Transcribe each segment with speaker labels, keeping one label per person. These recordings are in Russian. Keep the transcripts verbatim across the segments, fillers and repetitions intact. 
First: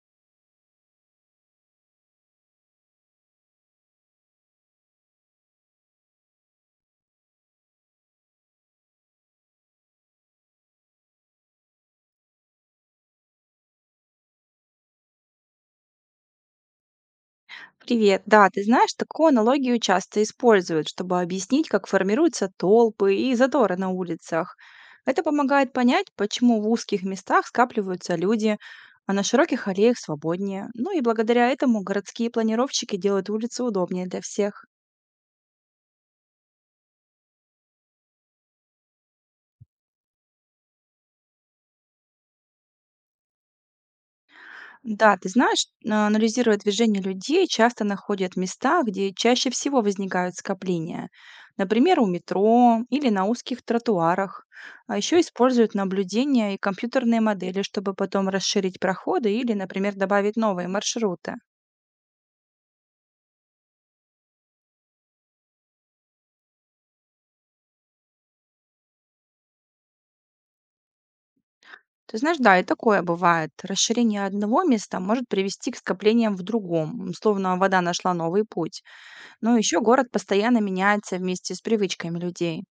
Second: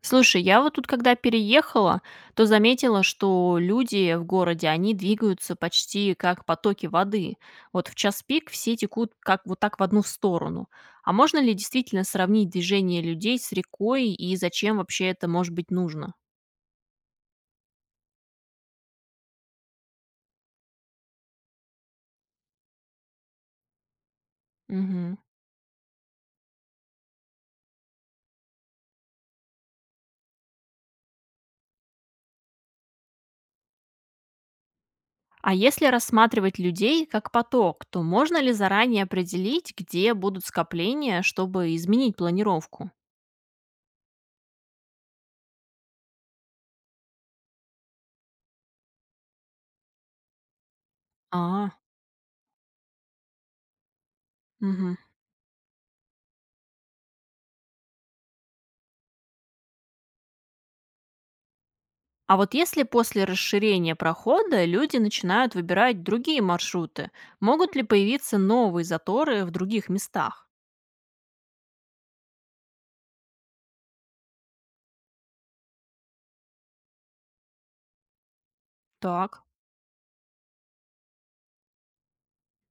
Speaker 1: Слушай, я вот тут, когда переехала, то заметила, что люди в городе, они двигаются почти как потоки воды. Вот в час пик все текут как вот так в одну сторону. А можно ли действительно сравнить движение людей с рекой и зачем вообще это может быть нужно?
Speaker 2: Привет. Да, ты знаешь, такую аналогию часто используют, чтобы объяснить, как формируются толпы и заторы на улицах.
Speaker 1: Мгм.
Speaker 2: Это помогает понять, почему в узких местах скапливаются люди, а на широких аллеях свободнее. Ну и благодаря этому городские планировщики делают улицы удобнее для всех.
Speaker 1: А если рассматривать людей как поток, то можно ли заранее определить, где будут скопления, чтобы изменить планировку?
Speaker 2: Да, ты знаешь, а, анализируя движение людей, часто находят места, где чаще всего возникают скопления.
Speaker 1: А,
Speaker 2: Например, у метро или на узких тротуарах. А
Speaker 1: угу.
Speaker 2: еще используют наблюдения и компьютерные модели, чтобы потом расширить проходы или, например, добавить новые маршруты.
Speaker 1: А вот если после расширения прохода люди начинают выбирать другие маршруты, могут ли появиться новые заторы в других местах?
Speaker 2: Ты знаешь, да, и такое бывает. Расширение одного места может привести к скоплениям в другом, м, словно вода нашла новый путь.
Speaker 1: Так.
Speaker 2: Но еще город постоянно меняется вместе с привычками людей.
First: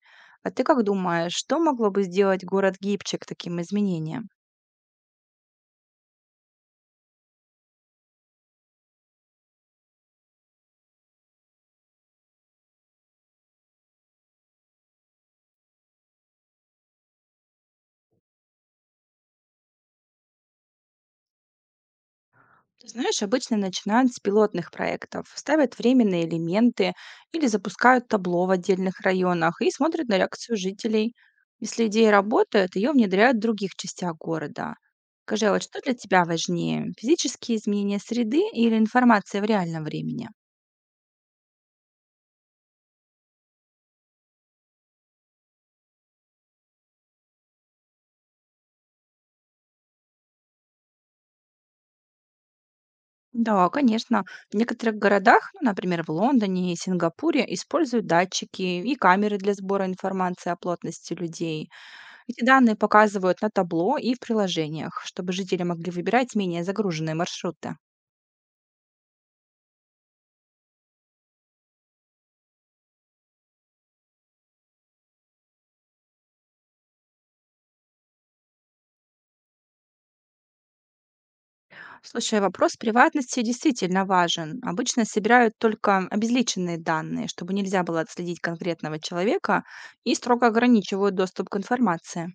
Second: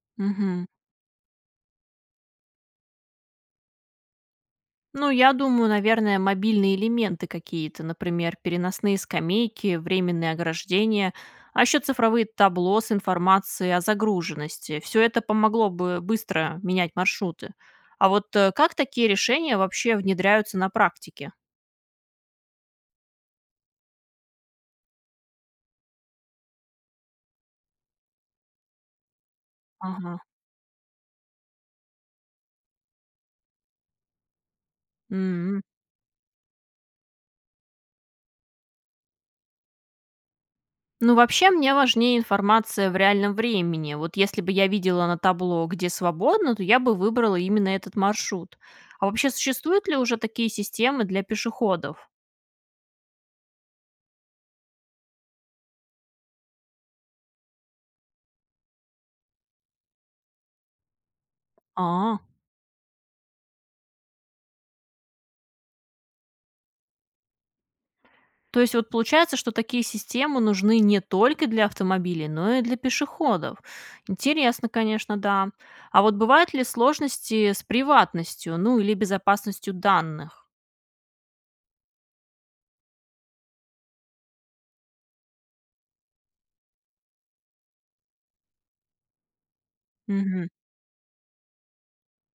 Speaker 2: А ты
Speaker 1: Мгм.
Speaker 2: как думаешь, что могло бы сделать город гибче к таким изменениям?
Speaker 1: Ну, я думаю, наверное, мобильные элементы какие-то, например, переносные скамейки, временные ограждения, а еще цифровые табло с информацией о загруженности. Все это помогло бы быстро менять маршруты. А вот э, как такие решения вообще внедряются на практике?
Speaker 2: Ты знаешь, обычно начинают с пилотных проектов, ставят временные элементы или запускают табло в отдельных районах и смотрят на
Speaker 1: Ага.
Speaker 2: реакцию жителей. Если идея работает, ее внедряют в других частях города. Скажи, а
Speaker 1: М.
Speaker 2: вот что для тебя важнее, физические изменения среды или информация в реальном времени?
Speaker 1: Ну, вообще, мне важнее информация в реальном времени. Вот если бы я видела на табло, где свободно, то я бы выбрала именно этот маршрут. А вообще, существуют ли уже такие системы для пешеходов?
Speaker 2: Да, конечно. В некоторых городах, ну, например, в Лондоне и Сингапуре, используют датчики и камеры для сбора информации о плотности людей.
Speaker 1: А,
Speaker 2: Эти данные показывают на табло и в приложениях, чтобы жители могли выбирать менее загруженные маршруты.
Speaker 1: то есть вот получается, что такие системы нужны не только для автомобилей, но и для пешеходов. Интересно, конечно, да. А вот бывают ли сложности с приватностью, ну или безопасностью данных?
Speaker 2: Слушай, вопрос приватности действительно важен. Обычно собирают только обезличенные данные, чтобы нельзя было отследить конкретного человека, и строго
Speaker 1: Мгм.
Speaker 2: ограничивают доступ к информации.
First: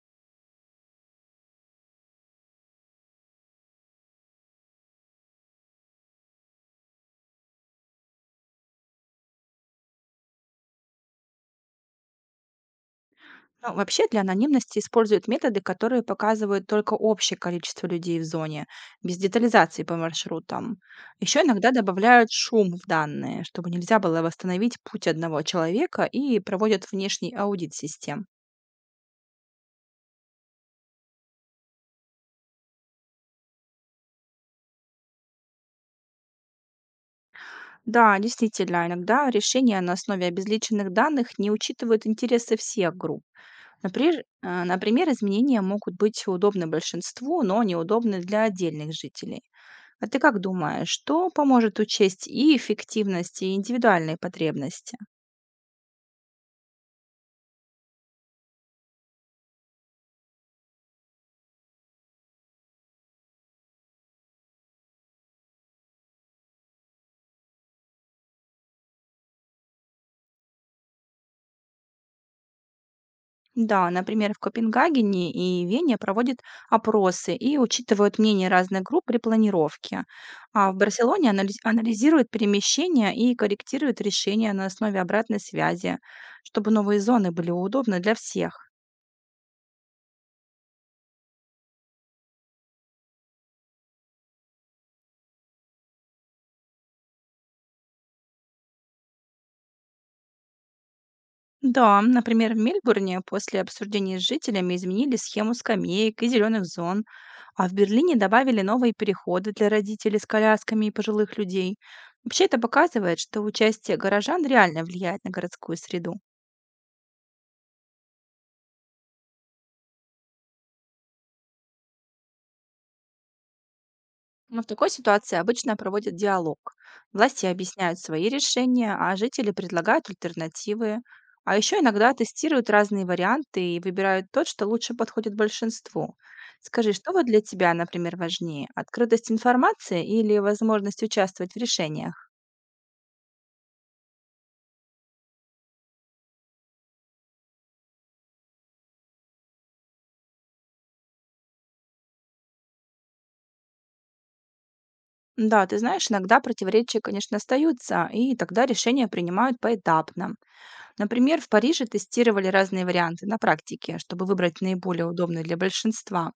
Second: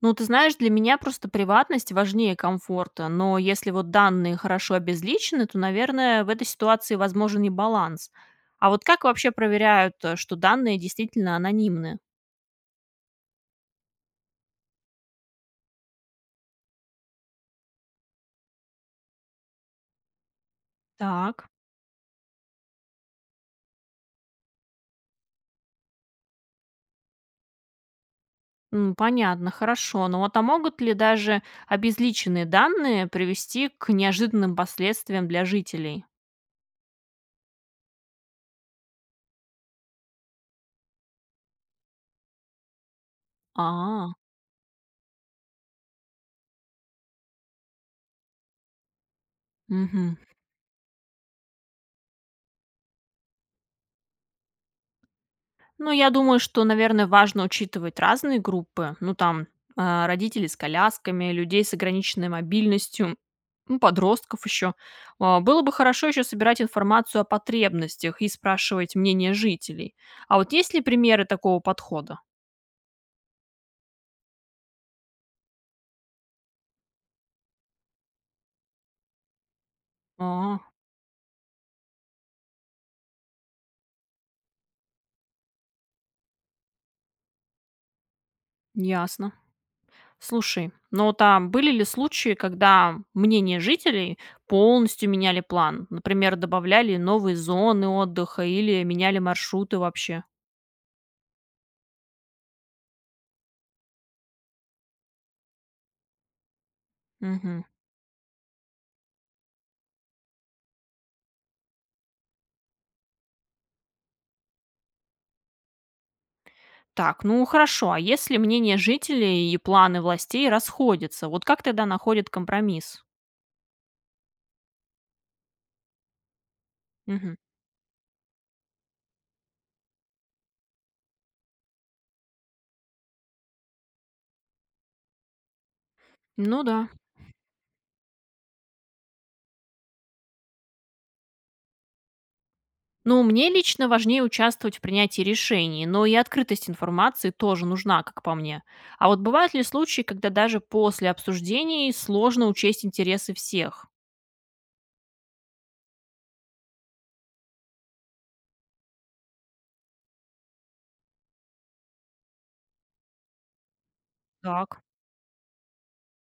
Speaker 1: Ну, ты знаешь, для меня просто приватность важнее комфорта, но если вот данные хорошо обезличены, то, наверное, в этой ситуации возможен и баланс. А вот как вообще проверяют, э, что данные действительно анонимны?
Speaker 2: Ну, вообще для анонимности используют методы, которые показывают только общее количество людей в зоне, без детализации по маршрутам. Еще
Speaker 1: Так,
Speaker 2: иногда добавляют шум в данные, чтобы нельзя было восстановить путь одного человека, и проводят внешний аудит систем.
Speaker 1: м, понятно, хорошо. Но вот а могут ли даже обезличенные данные привести к неожиданным последствиям для жителей?
Speaker 2: Да, действительно, иногда решения на основе обезличенных данных не учитывают интересы всех групп.
Speaker 1: А,
Speaker 2: Например, э, например, изменения могут быть удобны большинству, но неудобны для отдельных жителей. А
Speaker 1: угу.
Speaker 2: ты как думаешь, что поможет учесть и эффективность, и индивидуальные потребности?
Speaker 1: Ну, я думаю, что, наверное, важно учитывать разные группы. Ну, там, а, родителей с колясками, людей с ограниченной мобильностью, ну, подростков еще. А, Было бы хорошо еще собирать информацию о потребностях и спрашивать мнение жителей. А вот есть ли примеры такого подхода?
Speaker 2: Да, например, в Копенгагене и Вене проводят опросы и учитывают мнение разных групп при планировке.
Speaker 1: А,
Speaker 2: А в Барселоне анализ- анализируют перемещения и корректируют решения на основе обратной связи, чтобы новые зоны были удобны для всех.
Speaker 1: ясно. Слушай, ну там были ли случаи, когда мнение жителей полностью меняли план? Например, добавляли новые зоны отдыха или меняли маршруты вообще?
Speaker 2: Да, например, в Мельбурне после обсуждений с жителями изменили схему скамеек и зеленых зон,
Speaker 1: Мгм.
Speaker 2: а в Берлине добавили новые переходы для родителей с колясками и пожилых людей. Вообще это показывает, что участие горожан реально влияет на городскую среду.
Speaker 1: Так, ну хорошо, а если мнения жителей и планы властей расходятся, вот как тогда находят компромисс?
Speaker 2: Но в такой ситуации обычно проводят диалог.
Speaker 1: Мгм.
Speaker 2: Власти объясняют свои решения, а жители предлагают альтернативы. А еще иногда тестируют разные варианты и выбирают тот, что лучше подходит большинству.
Speaker 1: Ну да.
Speaker 2: Скажи, что вот для тебя, например, важнее? Открытость информации или возможность участвовать в решениях?
Speaker 1: Ну, мне лично важнее участвовать в принятии решений, но и открытость информации тоже нужна, как по мне. А вот бывают ли случаи, когда даже после обсуждений сложно учесть интересы всех?
Speaker 2: Да, ты знаешь, иногда противоречия, конечно, остаются, и тогда решения принимают поэтапно. Например, в Париже тестировали разные варианты на практике, чтобы выбрать
Speaker 1: Так.
Speaker 2: наиболее удобный для большинства.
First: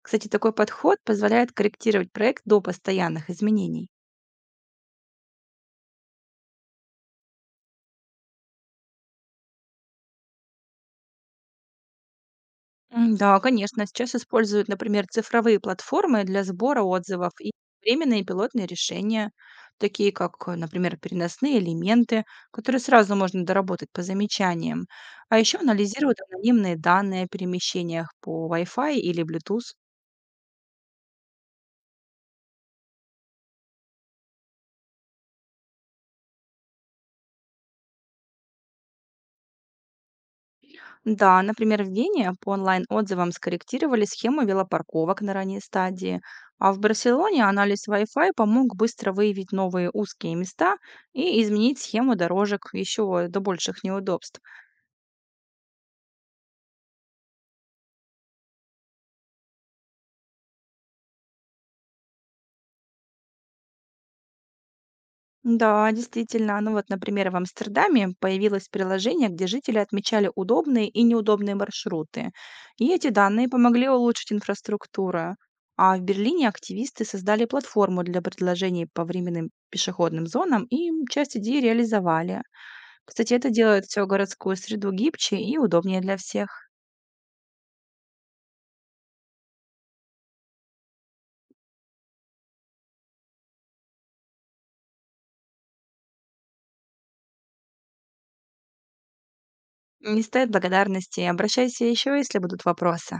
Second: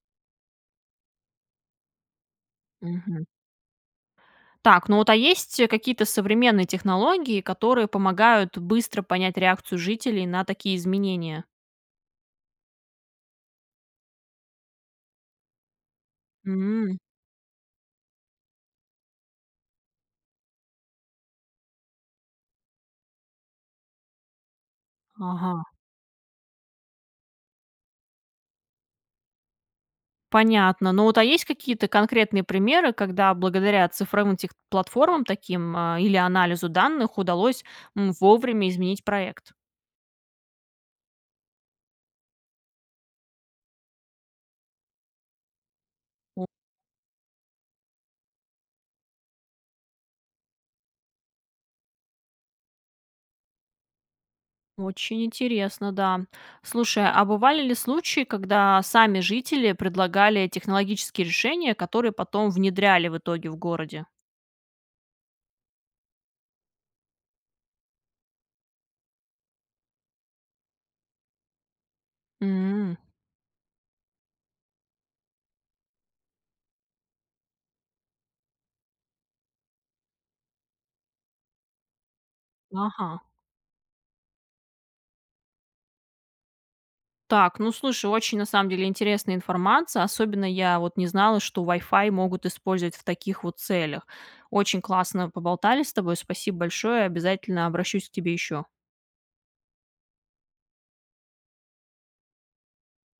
Speaker 2: Кстати, такой подход позволяет корректировать проект до
Speaker 1: Мгм.
Speaker 2: постоянных изменений.
Speaker 1: Так, ну вот а есть э, какие-то современные технологии, которые помогают быстро понять реакцию жителей на такие изменения?
Speaker 2: М, Да, конечно. Сейчас используют, например, цифровые платформы для сбора
Speaker 1: М,
Speaker 2: отзывов и временные пилотные решения, такие как, э, например, переносные элементы, которые сразу можно доработать по замечаниям. А еще
Speaker 1: Ага.
Speaker 2: анализируют анонимные данные о перемещениях по вай фай или блютус.
Speaker 1: Понятно. Ну вот, а есть какие-то конкретные примеры, когда благодаря цифровым тех платформам таким, а, или анализу данных удалось, м, вовремя изменить проект?
Speaker 2: Да, например, в Вене по онлайн-отзывам скорректировали схему велопарковок на ранней стадии,
Speaker 1: О,
Speaker 2: а в Барселоне анализ вай фай помог быстро выявить новые узкие места и изменить схему дорожек еще до больших неудобств.
Speaker 1: Очень интересно, да. Слушай, а бывали ли случаи, когда сами жители предлагали технологические решения, которые потом внедряли в итоге в городе?
Speaker 2: Да, действительно. Ну вот, например, в Амстердаме появилось приложение, где жители отмечали удобные и неудобные маршруты. И
Speaker 1: М,
Speaker 2: эти данные помогли улучшить инфраструктуру. А в Берлине активисты создали платформу для предложений по временным пешеходным зонам, и м, часть идей реализовали.
Speaker 1: Ага.
Speaker 2: Кстати, это делает всю городскую среду гибче и удобнее для всех.
Speaker 1: Так, ну слушай, очень на самом деле интересная информация. Особенно я вот не знала, что Wi-Fi могут использовать в таких вот целях. Очень классно поболтали с тобой. Спасибо большое. Обязательно обращусь к тебе еще.
Speaker 2: Не стоит благодарности, обращайся еще, если будут вопросы.